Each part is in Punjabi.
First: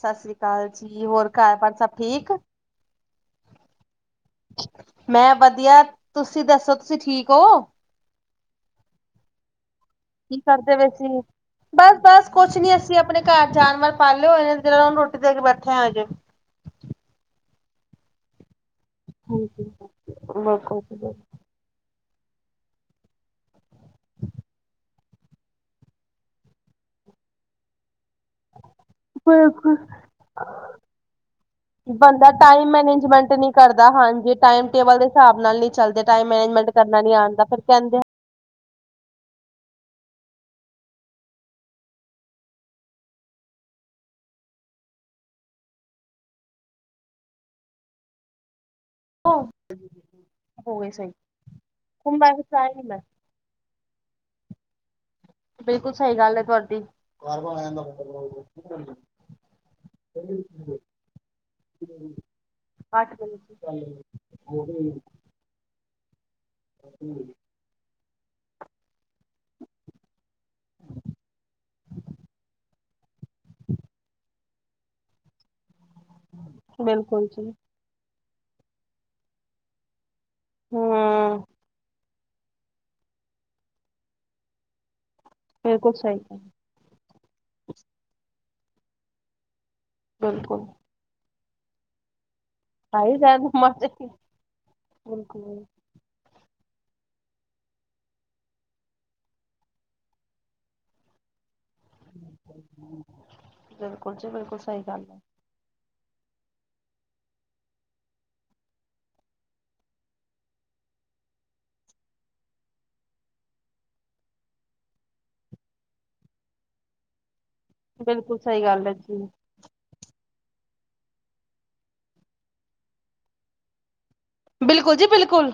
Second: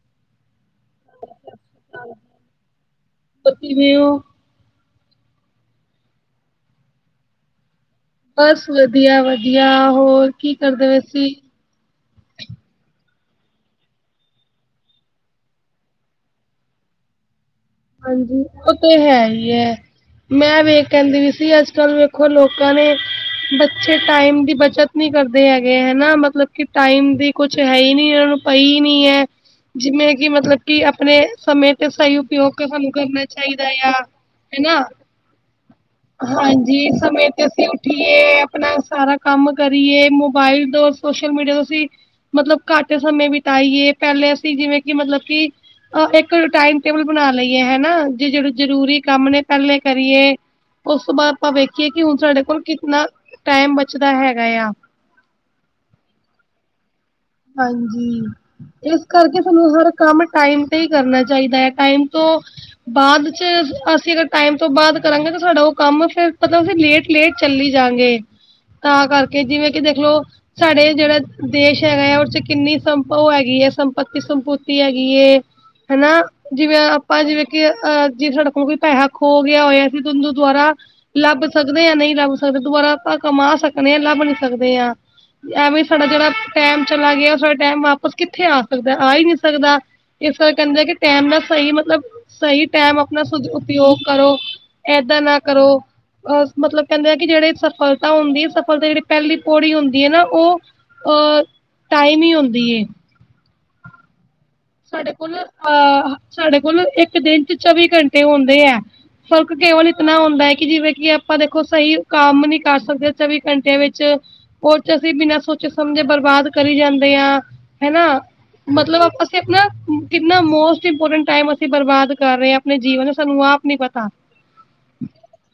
ਸਸ ਸ੍ਰੀ ਕਾਲ ਜੀ ਹੋਰ ਘਰ ਬਾਰ ਸਭ ਠੀਕ ਉਹ ਕਿਵੇਂ ਓ? ਮੈਂ ਵਧੀਆ, ਤੁਸੀਂ ਦੱਸੋ ਤੁਸੀਂ ਠੀਕ ਓ? ਬਸ ਵਧੀਆ- ਵਧੀਆ, ਹੋਰ ਕੀ ਕਰਦੇ ਪੈ ਸੀ? ਬਸ -ਬਸ ਕੁਛ ਨੀ ਅਸੀਂ ਆਪਣੇ ਘਰ ਜਾਨਵਰ ਪਾਲੇ ਹੋਏ ਜਿਹੜੇ ਰੋਟੀ ਦੇ ਕੇ ਬੈਠੇ ਆ ਅਜੇ। ਹਾਂਜੀ, ਉਹ ਤੇ ਹੈ ਹੀ ਐ, ਮੈਂ ਵੇਖ ਕਹਿੰਦੀ ਵੀ ਸੀ ਅੱਜ-ਕੱਲ ਦੇਖੋ ਲੋਕਾਂ ਨੇ ਬੱਚੇ ਟਾਈਮ ਦੀ ਬੱਚਤ ਨੀ ਕਰਦੇ ਹੈਗੇ ਐ ਨਾ ਮਤਲਬ ਕੀ ਟਾਈਮ ਦੀ ਕੁਛ ਹੈ ਹੀ ਨਈ ਇੰਨਾ ਨੂੰ ਪਈ ਨੀ ਐ, ਜਿਨੇ ਕੀ ਮਤਲਬ ਕੀ ਆਪਣੇ ਸਮੇਂ ਤੇ ਸਹੀ ਉਪਯੋਗ ਕੋਈ ਸਾਨੂੰ ਕਰਨਾ ਮੈਨੇਜਮੈਂਟ ਨੀ ਚਾਹੀਦਾ ਕਰਦਾ ਆ। ਹਾਂਜੀੇ ਟਾਈਮ ਹਨਾ ਟੇਬਲ ਦੇ ਹਿਸਾਬ ਨਾਲ ਨੀ ਚੱਲਦੇ ਟਾਈਮ ਮੈਨੇਜਮੈਂਟ ਹਾਂਜੀ ਕਰਨਾ ਨੀ ਸਮੇਂ ਆਣ ਕਿਆ ਤੇ ਫਰਕ ਅਸੀਂ ਪੈਂਦਾ ਉੱਠੀਏ ਆਪਣਾ ਸਾਰਾ ਕੰਮ ਕਰੀਏ, ਮੋਬਾਇਲ ਤੋਂ ਸੋਸ਼ਲ ਮੀਡੀਆ ਤੋਂ ਅਸੀਂ ਮਤਲਬ ਘੱਟ ਸਮੇਂ ਬਿਤਾਈਏ, ਪਹਿਲੇ ਅਸੀਂ ਜਿਵੇਂ ਕਿ ਮਤਲਬ ਕੀ ਓ ਇੱਕ ਟਾਈਮ ਟੇਬਲ ਬਣਾ ਲਈਏ ਹੈ ਨਾ, ਜੇ ਜਿਹੜੇ ਜਰੂਰੀ ਕੰਮ ਨੇ ਹੋ ਪਹਿਲੇ ਕਰੀਏ, ਗਈ ਉਸ ਸਹੀ, ਤੋਂ ਬਾਅਦ ਆਪਾਂ ਵੇਖੀਏ ਕਿ ਹੁਣ ਮੈਂ ਸਾਡੇ ਕੋਲ ਸਹੀ ਮੈਂ ਕਿਤਨਾ ਟਾਈਮ ਬਚਦਾ ਹੈਗਾ ਆ। ਬਿਲਕੁਲ ਸਈ ਗੱਲ ਐ ਤੁਹਾਡੀ। ਹਾਂਜੀ, ਇਸ ਕਰਕੇ ਤੁਾਨੂੰ ਹਰ ਕੰਮ ਟਾਈਮ ਤੇ ਹੀ ਕਰਨਾ ਚਾਹੀਦਾ ਹੈ ਟਾਈਮ ਤੋਂ ਅੱਠ ਬਾਅਦ ਮਿੰਟ ਚ ਅਸੀਂ ਅਗਰ ਟਾਈਮ ਤੋਂ ਬਾਅਦ ਕਰਾਂਗੇ, ਤਾਂ ਸਾਡਾ ਉਹ ਕੰਮ ਫ਼ਿਰ ਮਤਲਬ ਫਿਰ ਲੇਟ- ਲੇਟ ਚੱਲੀ ਜਾਗੇ। ਤਾਂ ਕਰਕੇ ਜਿਵੇਂ ਕਿ ਦੇਖਲੋ, ਸਾਡੇ ਜੇੜਾ ਦੇਸ਼ ਹੈਗਾ ਐ ਓਹ ਚ ਕਿੰਨੀ ਸੰਪ ਓਹ ਹੈਗੀ ਐ ਸੰਪਤੀ ਸੰਪੁਤੀ ਹੈਗੀ ਏ। ਹਨਾ ਜਿਵੇਂ ਆਪਾਂ ਬਿਲਕੁਲ ਜਿਵੇਂ ਜੀ, ਕਿ ਅ ਜੇ ਸਾਡਾ ਕੋਈ ਪੈਹਾ ਖੋ ਗਿਆ ਹੋਏ। [unintelligible] ਦੁਆਰਾ ਹੂੰ ਲੱਭ ਸਕਦੇ ਆ ਨਹੀਂ ਲੱਬ ਸਕ- ਪੈਸੇ ਦੁਬਾਰਾ ਆਪਾਂ ਕਮਾ ਸਕਨੇ ਆ ਲੱਭ ਨੀ ਸਕਦੇ ਆ ਐਵੇਂ ਬਿਲਕੁਲ ਸਾਡਾ ਸਹੀ, ਜੇੜਾ ਟਾਈਮ ਚਲਾ ਗਿਆ। ਉਹ ਸਾਡਾ ਟਾਈਮ ਵਾਪਸ ਕਿੱਥੇ ਆ ਸਕਦਾ ਆ ਹੀ ਨਹੀਂ ਸਕਦਾ। ਇਸ ਕਰਕੇ ਬਿਲਕੁਲ। ਕਹਿੰਦੇ ਕਿ ਟਾਈਮ ਦਾ ਸਯੀ ਮਤਲਬ ਸਯੀ ਟਾਈਮ ਸਹੀ ਆਪਣਾ ਗੱਲ ਸ਼ੁਧਉਪਯੋਗ ਬਿਲਕੁਲ ਕਰੋ, ਐਦਾ ਨਾ ਕਰੋ। ਅਹ ਮਤਲਬ ਕਹਿੰਦੇ ਆ ਕਿ ਜੇੜੇ ਸਫਲਤਾ ਹੁੰਦੀ ਹੈ। ਸਫਲਤਾ ਜੇੜੀ ਪਹਿਲੀ ਪੌੜੀ ਹੁੰਦੀ ਐ ਨਾ ਓ ਔਰ ਟਾਈਮ ਈ ਹੁੰਦੀ ਏ ਬਿਲਕੁਲ ਜੀ ਬਿਲਕੁਲ ਸਹੀ ਗੱਲ ਸਾਡੇ ਹੈ। ਕੋਲ ਅਹ ਸਾਡੇ ਕੋਲ ਇੱਕ ਦਿਨ ਚ ਚੌਵੀ ਘੰਟੇ ਹੁੰਦੇ ਐ ਫ਼ਰਕ ਕੇਵਲ ਇਤਨਾ ਹੁੰਦਾ ਹੈ। ਕਿ ਜਿਵੇਂ ਕਿ ਆਪਾਂ ਦੇਖੋ ਸਹੀ ਕੰਮ ਨੀ ਕਰ ਸਕਦੇ ਚੌਵੀ ਘੰਟਿਆਂ ਵਿੱਚ ਓਚ ਅਸੀਂ ਬਿਨਾਂ ਸੋਚੇ ਸਮਝੇ ਬਰਬਾਦ ਕਰੀ ਜਾਂਦੇ ਆ ਹੈਨਾ ਬਿਲਕੁਲ ਸਹੀ ਗੱਲ ਹੈ ਮਤਲਬ ਜੀ। ਆਪਾਂ ਹਨਾ ਕਿੰਨਾ ਮੋਸਟ ਇੰਪੋਰਟੈਂਟ ਟਾਈਮ ਅਸੀਂ ਬਰਬਾਦ ਕਰ ਰਹੇ ਹਾਂ ਆਪਣੇ ਜੀਵਨ ਸਾਨੂੰ ਆਪ ਨੀ ਪਤਾ। ਬਿਲਕੁਲ ਜੀ ਬਿਲਕੁਲ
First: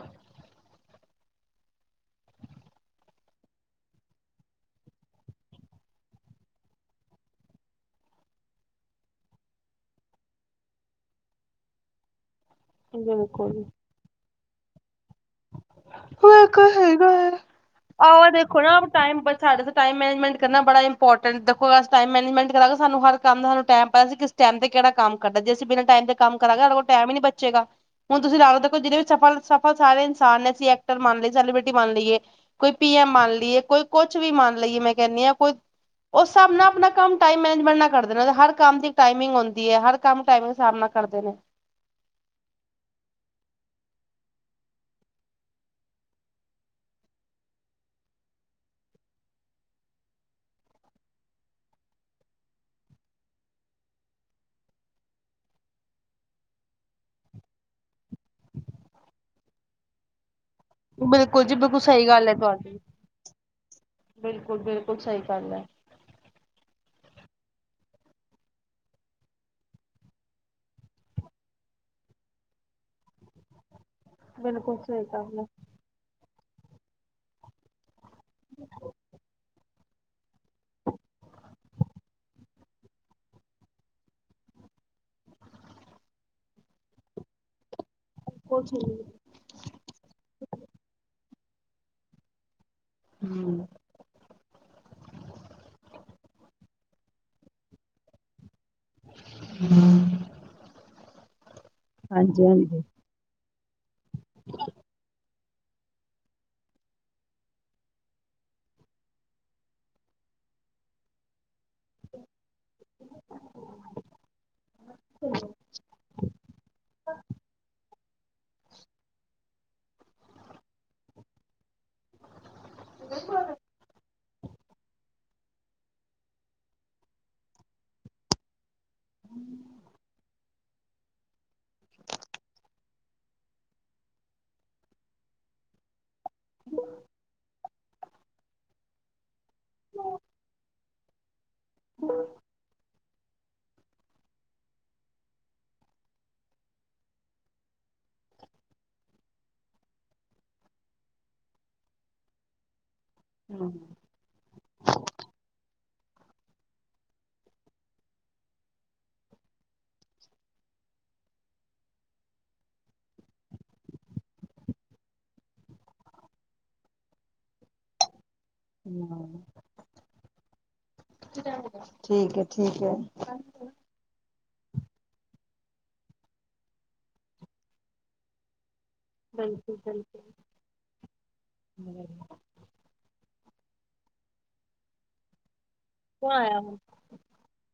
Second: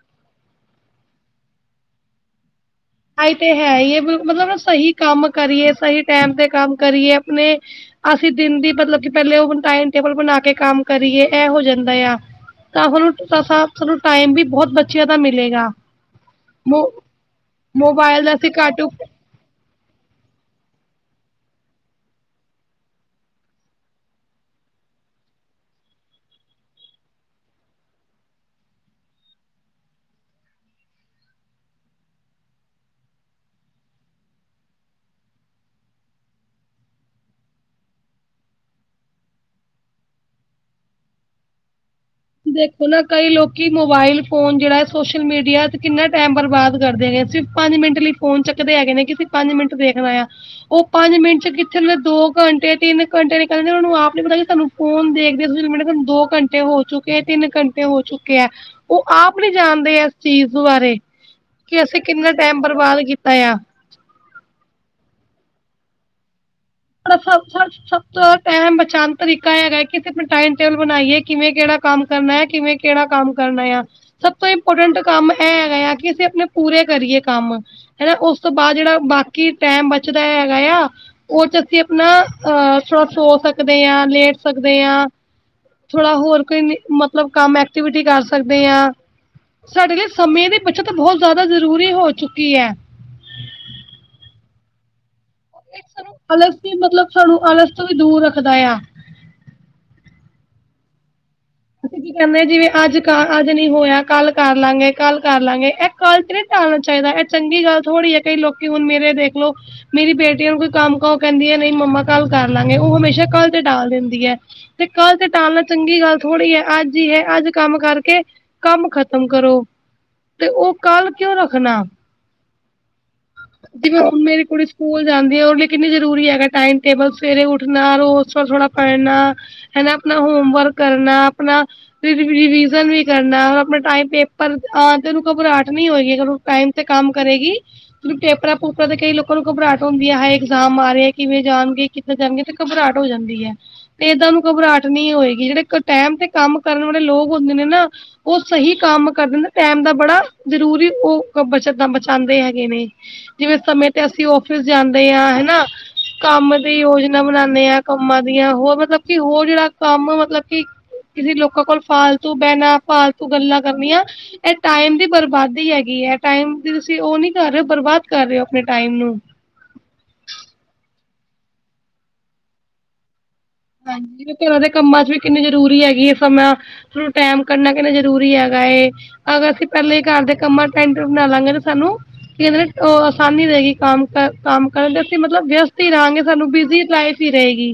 ਆਈ ਤੇ ਹੈ ਹੀ ਬਿਲੁ ਮਤਲਬ ਸਹੀ ਕੰਮ ਕਰੀਏ ਸਈ ਟਾਈਮ ਤੇ ਕੰਮ ਕਰੀਏ ਆਪਨੇ ਅਸੀਂ ਦਿਨ ਦੀ ਮਤਲਬ ਕਿ ਪਹਿਲੇ ਉਹ ਟਾਈਮ ਟੇਬਲ ਬਣਾ ਕੇ ਕੰਮ ਕਰੀਏ ਐ ਹੋ ਜਾਂਦਾ ਆ ਤਾ ਹੁਨ ਅ ਅ ਤਾਂ ਬਿਲਕੁਲ। ਸਾਨੂੰ ਟਾਈਮ ਵੀ ਬਹੁਤ ਬੱਚਿਆਂ ਦਾ ਮਿਲੇਗਾ। ਬਿਲਕੁਲ ਮੋ ਹੈਗਾ ਮੋਬਾਇਲ ਦਾ ਅਸੀ ਘੱਟ ਉਪ ਪਰ ਸਾਡੇ ਟਾਈਮ ਮੈਨੇਜਮੈਂਟ ਕਰਨਾ ਬੜਾ ਇੰਪੋਟੈਂਟ ਦੇਖੋ ਇਸ ਟਾਈਮ ਮੈਨੇਜਮੈਂਟ ਕਰਾਂਗੇ ਸਾਨੂੰ ਹਰ ਕੰਮ ਦਾ ਟਾਈਮ ਪਤਾ ਸੀ। ਕਿਸ ਟਾਈਮ ਤੇ ਕੇੜਾ ਕੰਮ ਕਰਦਾ, ਜੇ ਅਸੀਂ ਬਿਨਾਂ ਟਾਈਮ ਤੇ ਕੰਮ ਕਰਾਂਗੇ ਸਾਡੇ ਕੋਲ ਟਾਈਮ ਨੀ ਬਚੇਗਾ। ਹੁਣ ਤੁਸੀਂ ਲਾਲੋ ਜ਼ਿਨੇ ਵੀ ਸਫਲ-ਸਫਲ ਸਾਰੇ ਇਨਸਾਨ ਨੇ ਅਸੀਂ ਐਕਟਰ ਮੰਨ ਲਈਏ ਸੈਲੀਬ੍ਰਿਟੀ ਮੰਨ ਲਈਏ‌। ਕੋਈ ਪੀ ਐੱਮ ਮੰਨ ਲਈਏ ਕੋਈ ਕੁਛ ਵੀ ਮੰਨ ਲਈਏ ਮੈਂ ਕਹਿੰਨੀ ਆ ਕੋਈ ਉਸ ਹਿਸਾਬ ਨਾਲ ਆਪਣਾ ਕੰਮ ਟਾਈਮ ਮੈਜਮੈਂਟ ਨਾਲ ਕਰਦੇ ਨੇ ਹਰ ਕੰਮ ਦੀ ਟਾਈਮਿੰਗ ਹੁੰਦੀ ਹੈ। ਹਰ ਕੰਮ ਟਾਈਮ ਹਿਸਾਬ ਨਾਲ ਕਰਦੇ ਨੇ। ਦੇਖੋ ਨਾ ਕਈ ਲੋਕੀ ਮੋਬਾਇਲ ਫੋਨ ਜੇੜਾ ਏ ਸੋਸ਼ਲ ਮੀਡੀਆ ਤੇ ਕਿੰਨਾ ਟੈਮ ਬਰਬਾਦ ਕਰਦੇ ਨੇ ਸਿਰਫ ਪੰਜ ਮਿੰਟ ਲਈ ਫ਼ੋਨ ਚੱਕਦੇ ਹੈਗੇ ਨੇ ਕਿਉਂਕਿ ਪੰਜ ਮਿੰਟ ਵੇਖਣਾ ਯਾ। ਓਹ ਪੰਜ ਮਿੰਟ ਚ ਕਿੱਥੇ ਨੇ ਦੋ ਘੰਟੇ ਤਿੰਨ ਘੰਟੇ ਨਿਕਲਨੇ ਉਹਨੂੰ ਆਪ ਨੀ ਪਤਾ ਕਿ ਸਾਨੂੰ ਫੋਨ ਦੇਖਦੇ ਤੁਸੀਂ [unintelligible] ਦੋ ਘੰਟੇ ਹੋ ਚੁੱਕੇ ਕੇ ਤਿੰਨ ਘੰਟੇ ਹੋ ਚੁੱਕੇ ਅ, ਓਹ ਆਪ ਨੀ ਜਾਣਦੇ ਐ। ਚੀਜ਼ ਬਾਰੇ ਬਿਲਕੁਲ ਜੀ ਬਿਲਕੁਲ ਕਿ ਅਸੀਂ ਸਹੀ ਕਿੰਨਾ ਟਾਈਮ ਬਰਬਾਦ ਕੀਤਾ ਯਾ ਬਿਲਕੁਲ-ਬਿਲਕੁਲ ਸਹੀ ਗੱਲ ਐ। [unintelligible] ਸਭ ਤੋਂ ਟੈਮ ਬਚਾਨ ਤਰੀਕਾ ਹੈਗਾ ਕਿ ਅਸੀ ਆਪਨਾ ਟਾਈਮ ਟੇਬਲ ਬਨਾਈਏ ਕਿਵੇਂ ਕੇੜਾ ਕੰਮ ਕਰਨਾ ਆ ਕਿਵੇਂ ਕੇੜਾ ਕੰਮ ਕਰਨਾ ਯਾ ਸਭ ਤੋਂ ਬਿਲਕੁਲ ਇੰਪੋਟੈਂਟ ਸਹੀ ਕੰਮ ਗੱਲ ਇਹ ਹੈ। ਹੈਗਾ ਆ ਕਿ ਅਸੀਂ ਆਪਣੇ ਪੂਰੇ ਕਰੀਏ ਕੰਮ ਹਨਾ। ਓਸ ਤੋਂ ਬਾਦ ਜੇੜਾ ਬਾਕੀ ਟੈਮ ਬਚ ਬਚਦਾ ਹੈਗਾ ਯਾ ਓਚ ਅਸੀਂ ਆਪਨਾ- ਅਹ ਥੋੜ੍ਹਾ ਸੋ ਸਕਦੇ ਯਾ, ਥੋੜਾ ਲੇਟ ਸਕਦੇ ਯਾ। ਥੋੜਾ ਹੋਰ ਕੋਈ, ਮਤਲਬ ਕੰਮ ਐਕਟੀਵਿਟੀ ਕਰ ਸ ਕਦੇ ਆ ਹਾਂਜੀ ਸਾਡੇ ਲਈ ਸਮੇਂ ਦੀ ਬੱਚਤ ਬਹੁਤ ਜਾਦਾ ਜ਼ਰੂਰੀ ਹੋ ਚੁੱਕੀ ਐ। ਹੈਲੋ ਇਹ ਸਾਨੂੰ ਅਲਸ ਤੋਂ ਮਤਲਬ ਸਾਨੂੰ ਆਲਸ ਤੋਂ ਵੀ ਦੂਰ ਰੱਖਦਾ ਆ। ਨਾ ਅਸੀਂ ਕੀ ਕੈਂਨੇ ਆ ਜਿਵੇ ਅੱਜ ਅੱਜ ਨਈ ਹੋਇਆ ਕੱਲ ਕਰ ਲਾਂਗੇ ਕੱਲ ਕਰ ਲਾਂਗੇ ਇਹ ਕੱਲ ਤ੍ਰੀ ਟਾਲਣਾ ਚਾਈਦਾ ਐ ਚੰਗੀ ਗੱਲ ਥੋੜ੍ਹੀ ਐ ਕਈ ਲੋਕੀ ਹੁਣ ਮੇਰੇ ਦੇਖ ਲੋ ਮੇਰੀ ਬੇਟੀਆਂ ਨੂੰ ਕੋਈ ਕੰਮ ਕੈਂਦੀਆਂ ਨਈ ਮੰਮਾ ਕੱਲ ਕਰ ਲਾਂਗੇ ਓ ਹਮੇਸ਼ਾ ਕਲ ਤੇ ਟਾਲ ਦਿੰਦੀ ਐ ਤੇ ਕੱਲ ਤੇ ਟਾਲਣਾ ਚੰਗੀ ਗੱਲ ਕਿ ਅੱਜ ਈ ਏ ਅੱਜ ਕੰਮ ਕਰਕੇ ਕੰਮ ਖਤਮ ਕਰੋ ਤੇ ਓ ਕੱਲ ਕਿਉ ਰੱਖਣਾ। [inaudible] ਜਿਵੇਂ ਹੁਣ ਮੇਰੀ ਕੁੜੀ ਸਕੂਲ ਜਾਂਦੀ ਆ ਓ ਲਈ ਕਿੰਨੀ ਜ਼ਰੂਰੀ ਹੈਗਾ ਟਾਈਮ ਟੇਬਲ ਸਵੇਰੇ ਉੱਠਣਾ ਰੋਜ ਥੋੜਾ ਪੜਣਾ ਹਨਾ ਆਪਣਾ ਹੋਮਵਰਕ ਕਰਨਾ ਆਪਣਾ ਰਿਵਿਜ਼ਨ ਵੀ ਕਰਨਾ ਆਪਣਾ ਟਾਈਮ ਪੇਪਰ ਆ ਜਾਣ ਉਨੂੰ ਘਬਰਾਹਟ ਨੀ ਹੋਏਗੀ। ਟਾਈਮ ਤੇ ਕੰਮ ਕਰੇਗੀ। ਪੇਪਰਾਂ ਪੂਪਰਾਂ ਤੇ ਕਈ ਲੋਕਾਂ ਨੂੰ ਘਬਰਾਹਟ ਹੁੰਦੀ ਐ ਹਾਏ ਇਗਜ਼ਾਮ ਆ ਰਿਆ ਏ ਕਿਵੇਂ ਜਾਣਗੇ ਕਿੱਥੇ ਕਰਨਾ ਤੇ ਘਬਰਾਟ ਹੋ ਜਾਂਦੀ ਐ। ਤੇ ਏਦਾਂ ਨੂੰ ਘਬਰਾਹਟ ਨਈ ਹੋਏਗੀ ਜੇੜੇ ਟਾਈਮ ਤੇ ਕੰਮ ਕਰਨ ਵਾਲੇ ਲੋਕ ਹੁੰਦੇ ਨੇ ਨਾ। ਓ ਸਹੀ ਕੰਮ ਕਰ ਦਿੰਦੇ ਟੈਮ ਬੜਾ ਜ਼ਰੂਰੀ ਓ ਬਚਤ ਦਾ ਬਚਾਂਦੇ ਹੈਗੇ ਨੇ। ਜਿਵੇਂ ਸਮੇਂ ਤੇ ਅਸੀਂ ਔਫਿਸ ਜਾਂਦੇ ਹਾਂ ਹਨਾ। ਕੰਮ ਦੀ ਯੋਜਨਾ ਬਣਾਦੇ ਆ ਕੰਮਾਂ ਦੀਆਂ ਹੋਰ ਮਤਲਬ ਕੀ ਹੋਰ ਜੇੜਾ ਕੰਮ ਮਤਲਬ ਕਿ ਕਿਸੇ ਲੋਕਾਂ ਕੋਲ ਫਾਲਤੂ ਬੈਨਾਂ ਫਾਲਤੂ ਗੱਲਾਂ ਕਰਨੀਆਂ। ਐ ਟਾਈਮ ਦੀ ਬਰਬਾਦੀ ਹੈਗੀ ਐ ਟਾਈਮ ਦੀ ਤੁਸੀਂ ਓ ਨੀ ਕਰ ਰਏ ਓ। ਬਰਬਾਦ ਕਰ ਰਏ ਓ ਆਪਣੇ ਟਾਈਮ ਨੂੰ ਠੀਕ ਐ ਠੀਕ ਐ। ਹਾਂਜੀ ਘਰਾਂ ਦੇ ਕੰਮਾਂ 'ਚ ਵੀ ਕਿੰਨੀ ਜ਼ਰੂਰੀ ਹੈਗੀ ਏ ਸਮਾਂ ਫੇਰ ਓ ਟੈਮ ਕੱਢਣਾ ਕਿੰਨਾ ਜਰੂਰੀ ਹੈਗਾ। ਅਗਰ ਅਸੀਂ ਪੈਲਾਂ ਈ ਬਿਲਕੁਲ ਘਰ ਦੇ ਕਿਉਂ ਕੰਮਾਂ ਟੈਮ ਟੇਬਲ ਬਣਾ ਲਾਂਗੇ ਤੇ ਸਾਨੂੰ ਕੀ ਕੈਂਦੇ ਨੇ ਓ ਆਸਾਨੀ ਰਏਗੀ ਕੰਮ-ਕੰਮ ਕਰਨ ਦੇ ਅਸੀਂ ਮਤਲਬ ਵਿਅਸਤ ਤੀ ਰਾਂਗੇ ਸਾਨੂੰ ਬਿਜ਼ੀ ਲਾਈਫ ਈ ਰਏਗੀ।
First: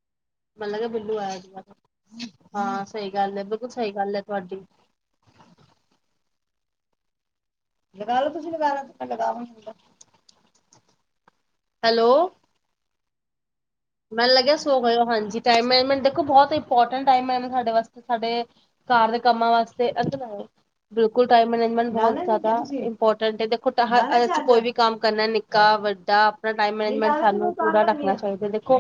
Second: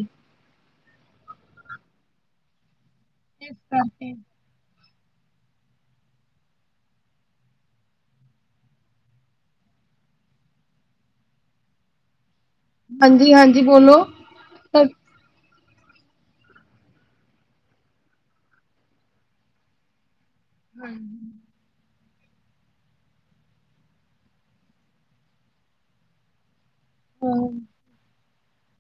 ਮਤਲਬ ਕਿ ਬਿੱਲੂ ਆਇਆ ਸੀ ਜ ਹਾਂ ਸਈ ਗੱਲ ਏ ਇਸ ਬਿਲਕੁਲ ਸਈ ਕਰਕੇ ਗੱਲ ਏ ਤੁਹਾਡੀ ਤੇ ਗੱਲ ਕੁਛ ਨਈ ਕਰ ਸਕਦਾ ਬੰਦਾ ਹੈਲੋ ਹਾਂਜੀ-ਹਾਂਜੀ ਬੋਲੋ। ਮੈਨੂੰ ਲੱਗਿਆ ਸੋ ਹਾਂ ਗਏ ਹੋ ਹਾਂਜੀ ਟੈਮ ਮੈਮੈਂਟ ਦੇਖੋ ਬਹੁਤ ਇੰਪੋਰਟੈਂਟ ਟੈਮ ਹਾਡੇ ਵਾਸਤੇ ਸਾਡੇ ਘਰ ਦੇ ਕੰਮਾਂ ਵਾਸਤੇ ਬਿਲਕੁਲ ਟੈਮ ਮੈਨੇਜਮੈਂਟ ਇੰਪੋਰਟੈਂਟ ਦੇਖੋ ਕੋਈ ਵੀ ਕੰਮ ਕਰਨਾ ਨਿੱਕਾ ਵੱਡਾ ਆਪਣਾ ਟਾਈਮ ਮੈਨਜਮੈਂਟ ਸਾਨੂੰ ਪੂਰਾ ਰੱਖਣਾ ਚਾਈ ਖੋ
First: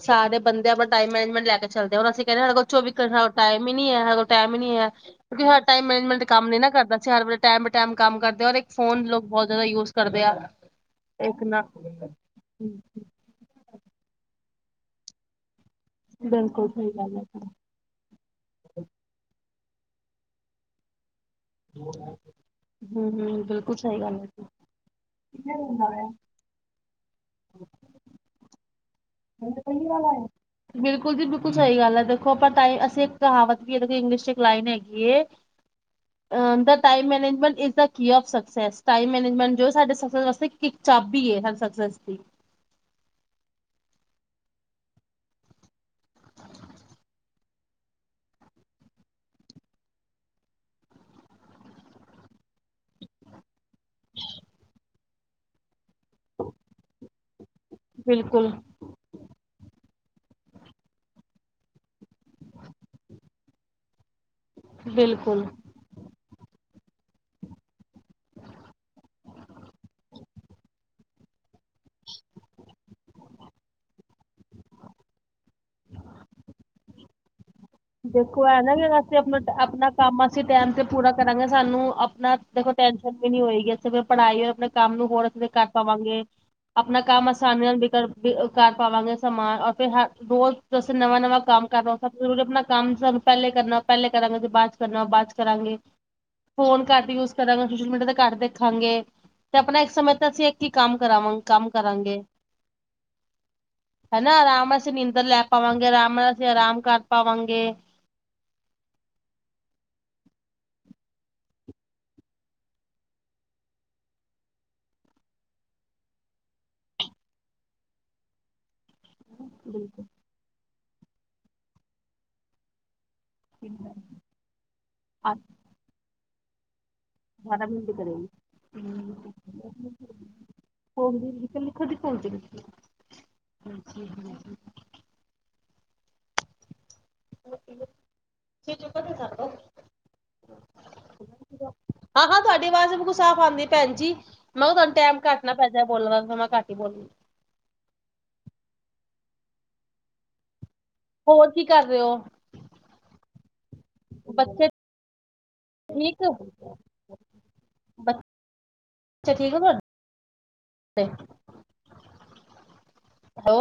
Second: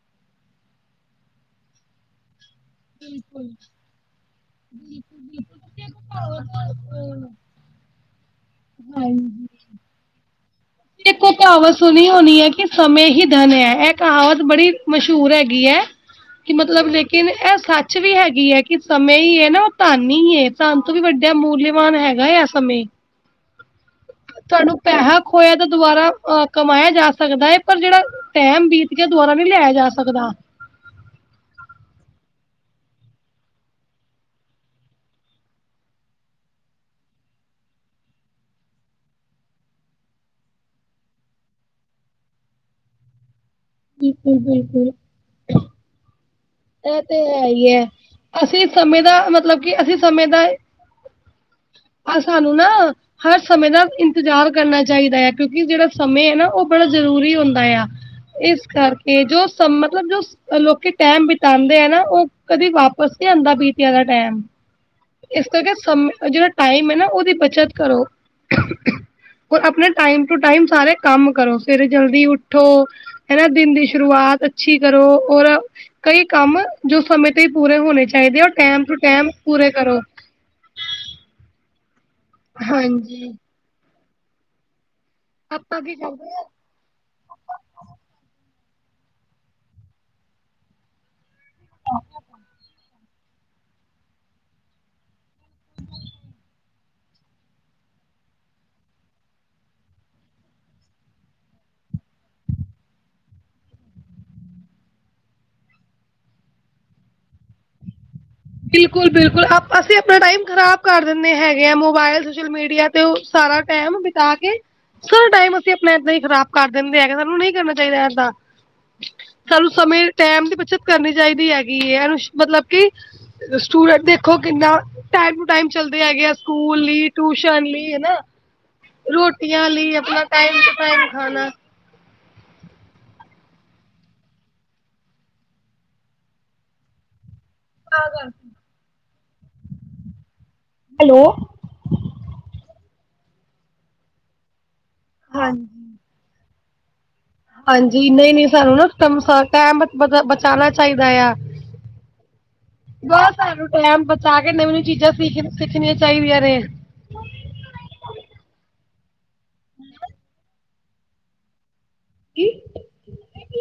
ਸਾਰੇ ਬੰਦੇ ਆਪਣਾ ਟਾਈਮ ਮੈਨੇਜਮੈਂਟ ਲੈ ਕੇ ਚਲਦੇ ਆ ਹੁਣ ਅਸੀਂ ਕੈਂਦੇ ਸਾਡੇ ਕੋ ਚਵੀ ਘੰ ਬਿਲਕੁਲ-ਬਿਲਕੁਲ-ਬਿਲਕੁਲ ਟੈਮ ਈ ਨੀ ਹੈੇ ਕੋਲ ਟਾਈਮ ਈ ਕਿਉਂਕਿ ਹਰ ਟਾਈਮ ਤੁਸੀਂ ਮੈਨੇਜਮੈਂਟ ਆਪਣਾ ਘਰ ਕੰਮ ਨੀ ਨਾ ਕਰਦਾ ਸੀ ਹਰ ਦਾ ਅ ਵੇ ਟੈਮ ਬਟੈਮ ਕੰਮ ਕਰਦੇ ਔਰ ਇੱਕ ਫੋਨ ਲੋਕ ਹਾਂਜੀ। ਬੋਤ ਜਾਦਾ ਯੂਜ ਕਰਦੇ ਆ ਦੇਖੋ ਇੱਕ ਨਾ ਦ ਨ ਐ ਕਹਾਵਤ ਬੜੀ ਮਸ਼ਹੂਰ ਹੈਗੀ ਐ ਕਿ ਬਿਲਕੁਲ ਮਤਲਬ ਸਹੀ ਗੱਲ ਲੇਕਿਨ ਹੈ ਐ ਸੱਚ ਕੁਛ ਵੀ ਹੈਗੀ ਹੈ ਕਿ ਸਮੇਂ ਈ ਐ ਧੰਨ ਈ ਓ ਧੰਨ ਈ ਐ ਧੰਨ ਤੋਂ ਵੀ ਵੱਡਾ ਮੂਲ ਲੇ ਮਾਨ ਹੈਗਾ ਐ ਸਮੇਂ ਬਿਲਕੁਲ ਸਈ ਗੱਲ ਏ। ਤੁਹਾਨੂੰ ਪੈਸਾ ਖੋਇਆ ਤਾਂ ਦੁਬਾਰਾ ਅਹ ਕਮਾਇਆ ਜਾ ਸਕਦਾ ਹੈ ਪਰ ਜਿਹੜਾ ਟੈਮ ਬੀਤ ਗਿਆ ਦੁਬਾਰਾ ਨਹੀਂ ਲਿਆਇਆ ਜਾ ਸਕਦਾ [unintelligible] ਬਿਲਕੁਲ ਜੀ, ਬਿਲਕੁਲ। ਸਹੀ ਗੱਲ ਆ, ਦੇਖੋ! ਆਪਾ ਰ ਤਾਂ ਅਸੀਂ ਕਹਾਵਤ ਵੀ ਹੈ, ਇੰਗਲਿਸ਼ ਚ ਇੱਕ ਲਾਈਨ ਹੈਗੀ ਏ। [inaudible] ਦਾ time management is the key of success, time management ਜੋ ਸਾਡੇ ਸਫਲ ਵਾਸਤੇ ਇੱਕ ਚਾਬੀ ਏ, ਹਰ ਸਕਸੇਸ ਦੀ ਬਿਲਕੁਲ, ਬਿਲਕੁਲ ਐ ਤੇ ਹੈ ਹੀ ਏ। ਅਸੀਂ ਸਮੇਂ ਦਾ ਮਤਲਬ ਕਿ ਅਸੀਂ ਸਮੇਂ ਦਾ ਅ--ਸਾਨੂੰ ਨਾ ਹਰ ਸਮੇਂ ਦਾ ਇੰਤਜ਼ਾਰ ਕਰਨਾ ਚਾਹੀਦਾ ਹੈ ਕਿਉਂਕਿ ਜਿਹੜਾ ਸਮੇ ਹੈ ਨਾ ਉਹ ਬੜਾ ਜ਼ਰੂਰੀ ਹੁੰਦਾ ਆ। ਇਸ ਕਰਕੇ ਏ ਜੋ ਮਤਲਬ ਜੋ ਲੋਕੀ ਟਾਈਮ ਵਿੱਚ ਆਂਦੇ ਆ ਨਾ ਉਹ ਕਦੀ ਵਾਪਿਸ ਨੀ ਆਉਂਦਾ ਬੀਤਿਆ ਵਾ ਟਾਈਮ। ਬਿਲਕੁਲ-ਬਿਲਕੁਲ ਇਸ ਕਰਕੇ ਸਮੇਂ ਜਿਹੜਾ ਟਾਈਮ ਐ ਨਾ ਓਦੀ ਬੱਚਤ ਕਰੋ। ਔਰ ਆਪਣੇ ਟਾਈਮ ਟੂ ਟਾਈਮ ਸਾਰੇ ਕੰਮ ਕਰੋ। ਫਿਰ ਜਲਦੀ ਉਠੋ, ਹੈਨਾ ਦਿਨ ਦੀ ਸ਼ੁਰੂਆਤ ਅੱਛੀ ਕਰੋ, ਔਰ ਕਈ ਕੰਮ ਜੋ ਸਮੇਂ ਤੇ ਹੀ ਪੂਰੇ ਹੋਣੇ ਚਾਹੀਦੇ ਦੇਖੋ ਔਰ ਇਹ ਨਾ ਕਿ ਟੂ ਅਸੀਂ ਟੈਮ ਆਪਣਾ ਪੂਰੇ ਆਪਣਾ ਕਰੋ। ਕੰਮ ਅਸੀਂ ਟਾਈਮ ਤੇ ਪੂਰਾ ਕਰਾਂਗੇ, ਸਾਨੂੰ ਆਪਣਾ ਦੇਖੋ ਟੈਨਸ਼ਨ ਵੀ ਹਾਂਜੀ, ਨੀ ਹੋਏਗੀ। ਤੇ ਫਿਰ ਪੜਾਈ ਹੋ, ਆਪਣੇ ਕੰਮ ਨੂੰ ਹੋਰ ਅੱਛੇ ਕਰ ਆਪਾਂ ਕੀ ਪਾਵਾਂਗੇ। ਕਰਦੇ ਆ ਆਪਣਾ ਕੰਮ ਆਸਾਨੀ ਨਾਲ ਵੀ ਕਰ ਬ ਕਰ ਪਾਵਾਂਗੇ ਸਮਾਨ ਅਤੇ ਹਰ ਰੋਜ਼ ਅਸੀਂ ਨਵਾਂ, ਨਵਾਂ ਕੰਮ ਕਰਨਾ ਸਭ ਜ਼ਰੂਰੀ, ਆਪਣਾ ਕੰਮ ਸਾਨੂੰ ਪਹਿਲੇ ਕਰਨਾ, ਪਹਿਲੇ ਕਰਾਂਗੇ ਜੇ ਬਾਅਦ ਚ ਕਰਨਾ, ਬਾਅਦ ਚ ਕਰਾਂਗੇ। ਫ਼ੋਨ ਘੱਟ ਯੂਜ ਕਰਾਂਗੇ, ਸੋਸ਼ਲ ਮੀਡੀਆ ਤੇ ਘੱਟ ਦੇਖਾਂਗੇ। ਤੇ ਆਪਣਾ ਇੱਕ ਸਮੇਂ ਤੇ ਅਸੀਂ ਇੱਕ ਹੀ ਕੰਮ ਕਰਾਵਾਂਗੇ ਕੰਮ ਕਰਾਂਗੇ। ਹਨਾ, ਆਰਾਮ ਅਸੀਂ ਨੀਂਦਰ ਲੈ ਪਾਵਾਂਂਗੇ, ਆਰਾਮ ਨਾਲ ਅਸੀਂ ਆਰਾਮ ਕਰ ਪਾਵਾਂਗੇ। ਬਿਲਕੁਲ, ਬਿਲਕੁਲ‌ ਅਪ ਅਸੀਂ ਆਪਣਾ ਟਾਈਮ ਖ਼ਰਾਬ ਕਰ ਦਿੰਦੇ ਹੈਗੇ ਆ। ਮੋਬਾਇਲ, ਸੋਸ਼ਲ ਮੀਡੀਆ ਤੇ ਓ ਸਾਰਾ ਟਾਈਮ ਬਿਤਾ ਕੇ ਸਾਰਾ ਟਾਈਮ ਅਸੀਂ ਆਪਣਾ ਏਦਾਂ ਹੀ ਖਰਾਬ ਕਰ ਦਿੰਦੇ ਹੈਗੇ। ਸਾਨੂੰ ਨ‌ਈ ਕਰਨਾ ਚਾਹੀਦਾ ਏਦਾਂ। ਸਾਨੂੰ ਸਮੇਂ, ਟਾਈਮ ਦੀ ਬੱਚਤ ਕਰਨੀ ਚਾਹੀਦੀ ਹੈਗੀ ਹੈ। ਮਤਲਬ ਕਿ ਸਟੂਡੈਂਟ ਦੇਖੋ ਕਿੰਨਾ ਟਾਈਮ ਟੂ ਟਾਈਮ ਚੱਲਦੇ ਹੈਗੇ ਆ, ਸਕੂਲ ਲਈ, ਟਊਸ਼ਨ ਬਾਰਾਂ ਮਿੰਟ ਲਈ ਹਨਾ ਕਰੇਗੀ ਰੋਟੀਆਂ ਲਈ, ਆਪਨਾ ਟਾਈਮ ਟੂ ਟਾਈਮ ਖਾਨਾ। ਓਦੀ ਭੁੱਲਜੇਗੀ ਹੈਲੋ ਉੱਚੀ ਜਗਾਹ ਤੇ [unintelligible] ਹੈਲੋ। ਹਾਂ, ਹਾਂ। ਤੁਹਾਡੀ ਆਵਾਜ਼ ਬਿਲਕੁ ਸਾਫ਼ ਆਂਦੀ ਭੈਣ ਜੀ। ਮੈਂ ਕਿਹਾ- ਤੁਹਾਨੂੰ ਟਾਈਮ ਘੱਟ ਨਾ ਹਾਂਜੀ ਪੈ ਜਾਏ। ਓਨਾਂ ਨਾਲ ਤਾਂ ਮੈਂ ਘੱਟ ਈ ਬੋਲਦੀ। ਹਾਂਜੀ। ਨਹੀਂ, ਨਹੀਂ ਸਾਨੂੰ ਨਾ ਟਮ ਸ ਟਾਈਮ ਬ ਬਚਾਉਣਾ ਚਾਈਦਾ ਆ। ਹੋਰ ਕੀ ਕਰ ਰਹੇ ਹੋ? ਬਸ, ਸਾਨੂੰ ਟਾਈਮ ਬਚਾ ਕੇ ਨਵੀਂ, ਬੱਚੇ ਨਵੀਂ ਚੀਜ਼ਾਂ ਸਿਖ ਸਿੱਖਣੀਆਂ ਚਾਈਦੀਆਂ ਨੇ। ਬ--ਬੱਚੇ ਠੀਕ ਆ ਤੁਹਾਡੇ? ਡੇ ਕੀ ਹੈਲੋ।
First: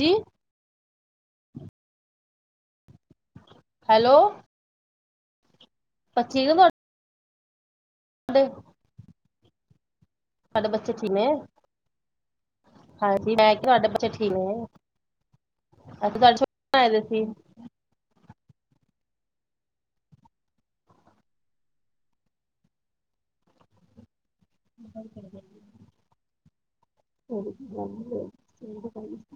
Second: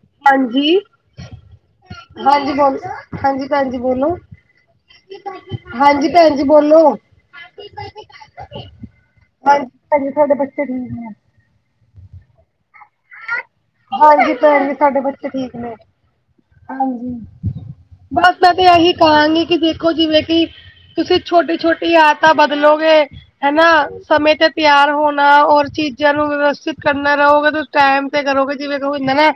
ਜੀ। ਹਾਂਜੀ। ਹਾਂਜੀ, ਬੋਲ ਹਾਂਜੀ, ਹਾਂਜੀ, ਭੈਣ ਜੀ ਬੋਲੋ। ਹੈਲੋ ਹਾਂਜੀ, ਬੱਚੇ ਭੈਣ ਜੀ ਠੀਕ ਨੇ ਬੋਲੋ। [unintelligible] ਹਾਂ ਜੀ, ਭੈਂਜੀ ਤੁਹਾਡੇ ਬੱਚੇ ਠੀਕ ਨੇ? ਹਾਂਜੀ, ਮੈਂ ਤੁਹਾਡੇ ਹਾਂਜੀ, ਭੈਣ ਜੀ ਸਾਡੇ ਬੱਚੇ ਠੀਕ ਨੇ। ਇੱਕ ਗੱਲ ਸੁਣ ਹਾਂਜੀ, ਬਸ ਮੈਂ ਤੇ ਇਹੀ ਕਹਾਂਗੀ ਕਿ ਦੇਖੋ ਜਿਵੇਂ ਕਿ ਤੁਸੀਂ ਛੋਟੀ ਛੋਟੀ ਆਦਤਾਂ ਬਦਲੋਗੇ ਹੈਨਾ। ਸਮੇ ਤੇ ਤਿਆਰ ਹੋਣਾ, ਔਰ ਚੀਜ਼ਾਂ ਨੂੰ ਵਿਵਸਥਿਤ ਕਰਨਾ ਰਹੋਗੇ ਤੁਸੀਂ ਟੈਮ ਤੇ ਕਰੋਗੇ ਜਿਵੇਂ ਕਿ ਹੁੰਦਾ ਸੀ। ਨਾ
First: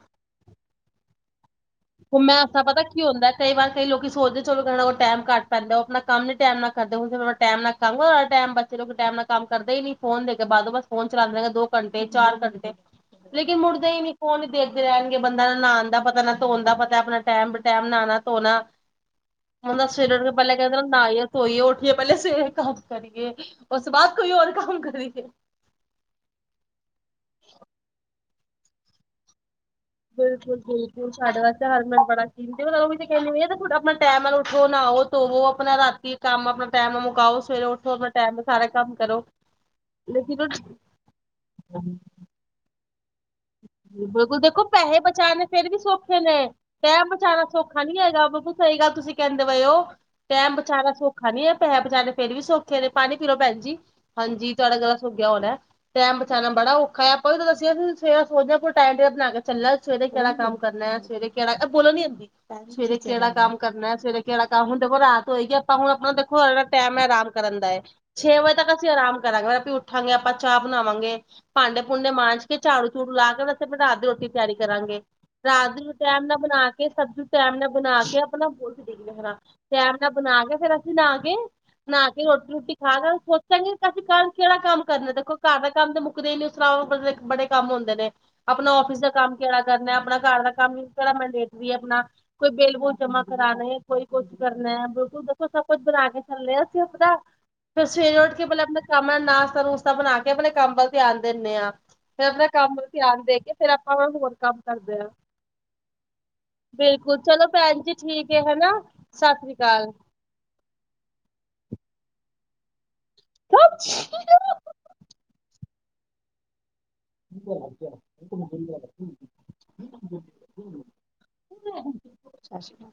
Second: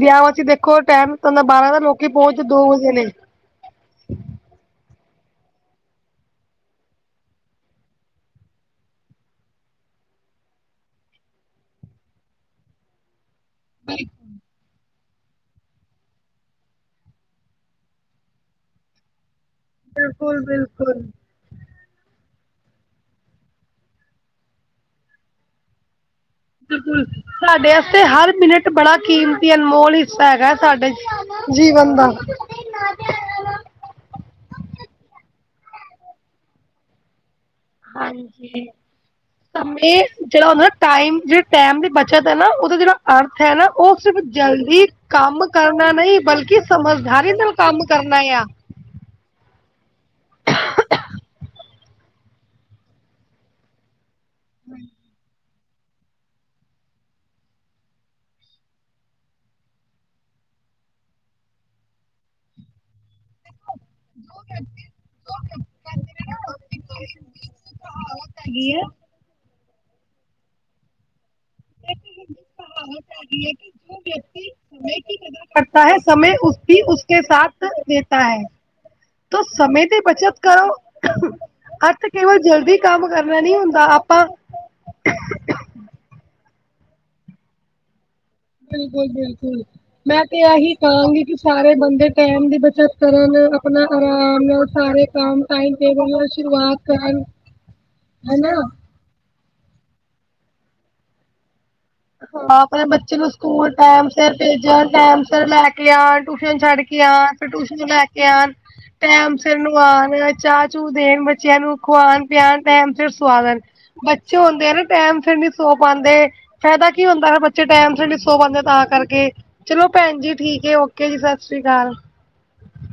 ਵਿਆਵਾਂ 'ਚ ਦੇਖੋ ਟਾਈਮ ਤਾ ਹੁੰਦਾ ਬਾਰਾਂ ਦਾ, ਲੋਕੀ ਹੁਣ ਮੈਂ ਪਹੁੰਚ ਐਸਾ ਦੋ ਪਤਾ ਵਜੇ ਕੀ ਨੇ। ਹੁੰਦਾ ਕਈ ਵਾਰ ਕਈ ਲੋਕੀ ਸੋਚਦੇ ਚਲੋ ਇਹਨਾ ਕੋਲ ਟਾਈਮ ਘੱਟ ਪੈਂਦਾ, ਉਹ ਆਪਣਾ ਕੰਮ ਨੀ ਟਾਈਮ ਨਾਲ ਕਰਦੇ ਹੁਣ ਫਿਰ ਆਪਣਾ ਟਾਈਮ ਨਾਲ ਤਾਈਉ ਏ ਟਾਈਮ ਬੱਚੇ ਲੋਕ ਟਾਈਮ ਨਾਲ ਕੰਮ ਕਰਦੇ ਹੀ ਨੀ, ਫੋਨ ਦੇ ਕੇ ਬਹਾ ਦੋ ਬਸ ਫੋਨ ਚਲਾਉਂਦੇ ਰਹੇਗੇ ਦੋ ਘੰਟੇ ਚਾਰ ਘੰਟੇ। ਲੇਕਿਨ ਮੁੜਦੇ ਹੀ ਨੀ ਫੋਨ ਹੀ ਦੇਖਦੇ ਰਹਿਣਗੇ ਬੰਦਾ ਨੂੰ ਨਹਾਣ ਦਾ ਪਤਾ ਨਾ ਧੋਣ ਦਾ ਪਤਾ ਆਪਣਾ ਟੈਮ ਬ ਟੈਮ ਨਹਾਣਾ ਧੋਣਾ, ਹੁਣ ਸਵੇਰੇ ਉੱਠ ਕੇ ਬਿਲਕੁਲ ਪਹਿਲਾਂ ਕਹਿੰਦੇ ਬਿਲਕੁਲ ਨਾਹ ਧੋਈਏ, ਉੱਠਏ, ਪਹਿਲੇ ਸਵੇਰੇ ਕੰਮ ਕਰੀਏ, ਉਸ ਤੋਂ ਬਾਅਦ ਕੋਈ ਔਰ ਕੰਮ ਕਰੀਏ। ਬਿਲਕੁਲ, ਤੁਹਾਡੇ ਆਸਤੇ ਹਰ ਮਿੰਟ ਬੜਾ ਕੀਮਤੀ ਏ ਅਨਮੋਲ ਹਿ ਸਾਡਾ ਤੁਹਾਡਾ ਜੀਵਨ ਦਾ। ਵੀ ਤੇ ਕਹਿਨੀ ਪਈ ਆਪਣਾ ਟੈਮ ਆ ਉੱਠੋ ਨਹਾਓ ਧੋਵੋ ਆਪਣਾ ਰਾਤੀ ਕੰਮ ਆਪਣਾ ਟੈਮ ਆ ਮੁਕਾਓ। ਸਵੇਰੇ ਉੱਠੋ ਆਪਣਾ ਟਾਈਮ ਨਾਲ ਹਾਂਜੀ, ਸਾਰਾ ਕੰਮ ਕਰੋ ਸਮੇ ਲੇਕਿਨ ਜਿਹੜਾ ਉਹ ਹੁੰਦਾ ਟਾਈਮ ਜਿਹੜੀ ਟਾਈਮ ਦੀ ਬੱਚਤ ਨਾ ਉਹਦਾ ਜਿਹੜਾ ਅਰਥ ਹੈ ਨਾ ਉਹ ਸਿਰਫ਼ ਬਿਲਕੁਲ ਦੇਖੋ ਜਲਦੀ ਪੈਹੇ ਬਚਾਣੇ ਕੰਮ ਫੇਰ ਵੀ ਕਰਨਾ ਨਹੀਂ ਸੌਖੇ ਨੇ ਬਲਕਿ ਟੈਮ ਸਮਝਦਾਰੀ ਬਚਾਣਾ ਨਾਲ ਸੌਖਾ ਕੰਮ ਨੀ ਕਰਨਾ ਹੈਗਾ, ਆ ਬਿਲਕੁਲ ਸਹੀ ਗੱਲ ਤੁਸੀਂ ਕਹਿੰਦੇ ਪਏ ਔ ਟਾਈਮ ਬਚਾਉਣਾ ਸੌਖਾ ਨੀ ਹੈ, ਪੈਸੇ ਬਚਾਣੇ ਫੇਰ ਵੀ ਸੌਖੇ ਨੇ, ਪਾਣੀ ਪੀਲੋ ਭੈਣ ਜੀ। ਹਾਂਜੀ, ਤੁਹਾਡਾ ਗਲਾ ਸੁਕ ਗਿਆ ਹੋਣਾ ਟੈਮ ਬਚਾਉਣਾ ਬੜਾ ਔਖਾ ਹੈ ਵੀ ਤਾਂ ਦੱਸਿਆ ਸੀ। ਸਵੇਰੇ ਸੋਚ ਪੂ ਟਾਈਮ ਬਣਾ ਕੇ ਚੱਲ ਸਵੇਰੇ ਕਿਹੜਾ ਕੰਮ ਕਰਨਾ ਹੈ ਸਵੇਰੇ ਕਿੜਾ ਬੋਲਣੀ ਆਂਦੀ ਸਵੇਰੇ ਕਿਹੜਾ ਕੰਮ ਕਰਨਾ ਸਵੇਰੇ ਕਿੜਾ ਕੰਮ ਹੁਣ ਦੇਖੋ ਰਾਤ ਹੋਏਗੀ, ਆਪਾਂ ਹੁਣ ਆਪਣਾ ਦੇਖੋ ਜਿਹੜਾ ਟਾਈਮ ਹੈ ਆਰਾਮ ਕਰਨ ਦਾ ਹੈ। ਛੇ ਵਜੇ ਤੱਕ ਅਸੀਂ ਆਰਾਮ ਕਰਾਂਗੇ, ਉੱਠਾਂਗੇ ਆਪਾਂ, ਚਾਹ ਬਣਾਵਾਂਗੇ, ਭਾਂਡੇ ਭੂੰਡੇ ਮਾਂਜ ਕੇ ਝਾੜੂ ਕਹਾਵਤ ਝੂੜੂ ਲਾ ਕੇ ਹੈਗੀ ਹੈ ਵੈਸੇ ਕਿ ਆਪਣੇ ਰਾਤ ਜੋ ਦੀ ਰੋਟੀ ਦੀ ਵਿਅਕਤੀ ਤਿਆਰੀ ਸਮੇਂ ਕਰਾਂਗੇ, ਕੀ ਕਦਰ ਰਾਤ ਦੀ ਕਰਤਾ ਰੋ ਹੈ ਟਹਿਮ ਸਮੇਂ ਨਾਲ ਉਸ ਬਣਾ ਕੇ ਉਸਕੇ ਟੈਮ ਸਾਥ ਨਾਲ ਬਣਾ ਕੇ ਦੇਤਾ ਹੈ ਆਪਣਾ ਬੁਰਸ਼ ਦੇ ਮੇਰਾ ਤੋ ਸਮੇਂ ਟਾਈਮ ਦੀ ਨਾ ਬੱਚਤ ਬਣਾਕੇ ਕਰੋ। ਫਿਰ ਅਸੀਂ ਨਹਾਕੇ ਅਰਥ ਨਾ ਕੇ ਕੇਵਲ ਰੋਟੀ ਰੋਟੀ ਜਲਦੀ ਖਾ ਕੰਮ ਕੇ ਕਰਨਾ ਨਹੀਂ ਸੋਚਾਂਗੇ ਹੁੰਦਾ ਅਸੀਂ ਆਪਾਂ ਕੱਲ੍ਹ ਕਿਹੜਾ ਕੰਮ ਕਰਨਾ ਦੇਖੋ। ਘਰ ਦੇ ਕੰਮ ਤੇ ਮੁੱਕਦੇ ਨੀ ਸ਼ਰ ਬੜੇ ਕੰਮ ਹੁੰਦੇ ਨੇ। ਆਪਣਾ ਔਫਸ਼ ਦਾ ਕੰਮ ਕਿਹੜਾ ਬਿਲਕੁਲ-ਬਿਲਕੁਲ ਕਰਨਾ ਆਪਣਾ ਮੈਂ ਤੇ ਘਰ ਦਾ ਕੰਮ ਇਹੀ ਕਿਹੜਾ ਕਹਾਂਗੀ ਕਿ ਮੈਡੇਟਰੀ ਹੈ, ਸਾਰੇ ਆਪਣਾ ਬੰਦੇ ਟੈਮ ਕੋਈ ਦੀ ਬਿਲ ਬੁਲ ਬੱਚਤ ਜਮਾਂ ਕਰਨ ਕਰਾਣੇ ਆਪਣਾ ਕੋਈ ਕੁਛ ਆਰਾਮ ਨਾਲ ਕਰਨਾ ਸਾਰੇ ਬਿਲਕੁਲ ਕੰਮ ਦੇਖੋ ਟਾਈਮ ਕੁਛ ਬਣਾ ਟੇਬਲ ਨਾਲ ਚੱਲੇ ਹਾਂ ਸ਼ੁਰੂਆਤ ਅਸੀਂ ਆਪਣਾ ਕਰਨ ਫਿਰ ਸਵੇਰੇ ਉੱਠ ਕੇ ਹਨਾ। ਪਹਿਲਾਂ ਆਪਣੇ ਕੰਮ ਦਾ ਨਾਸ਼ਤਾ ਨੂਸ਼ਤਾ ਬਣਾ ਕੇ ਆਪਣੇ ਕੰਮ ਵੱਲ ਧਿਆਨ ਦਿੰਨੇ ਆ ਆਪਣੇ ਬੱਚੇ ਨੂੰ ਸਕੂਲ ਆਪਾਂ ਟੈਮ ਸਿਰ ਹੋਰ ਕੰਮ ਭੇਜਿਆ। ਕਰਦੇ ਹਾਂ। ਟੈਮ ਸਿਰ ਲੈ ਕੇ ਆਉਣ। ਟਿਊਸ਼ਨ ਛੱਡ ਕੇ ਬਿਲਕੁਲ ਆ, ਚਲੋ ਫਿਰ ਭੈਣ ਟਿਊਸ਼ਨ ਜੀ ਲੈ ਕੇ ਠੀਕ ਹੈ ਆ, ਹਨਾ ਸਤਿ ਟੈਮ ਸ੍ਰੀ ਸਿਰ ਨੂੰ ਅਕਾਲ। ਆਵੇ ਚਾਹ ਚੂ ਦੇਣ ਬੱ ਬੱਚਿਆਂ ਨੂੰ ਖਵਾਉਣ, ਪਿਆਉਣ ਟੈਮ ਸਿਰ ਸਵਾ ਦੇਣ ਬੱਚੇ ਹੁੰਦੇ ਆ ਨਾ ਟੈਮ ਫਿਰ ਨੀ ਸੋ ਪਾਉਂਦੇ ਫ਼ਾਇਦਾ ਕੀ ਹੁੰਦਾ ਹੈ ਬੱਚੇ ਟਾਈਮ ਤੇ ਨ ਸੋ ਪਾਉਂਦੇ ਤਾਂ ਕਰਕੇ ਚਲੋ ਭੈਣ ਜੀ, ਠੀਕ ਏ ਓਕੇ ਜੀ ਸਤਿ ਸ੍ਰੀ ਅਕਾਲ। ਸਾਸੀਕਾਲ।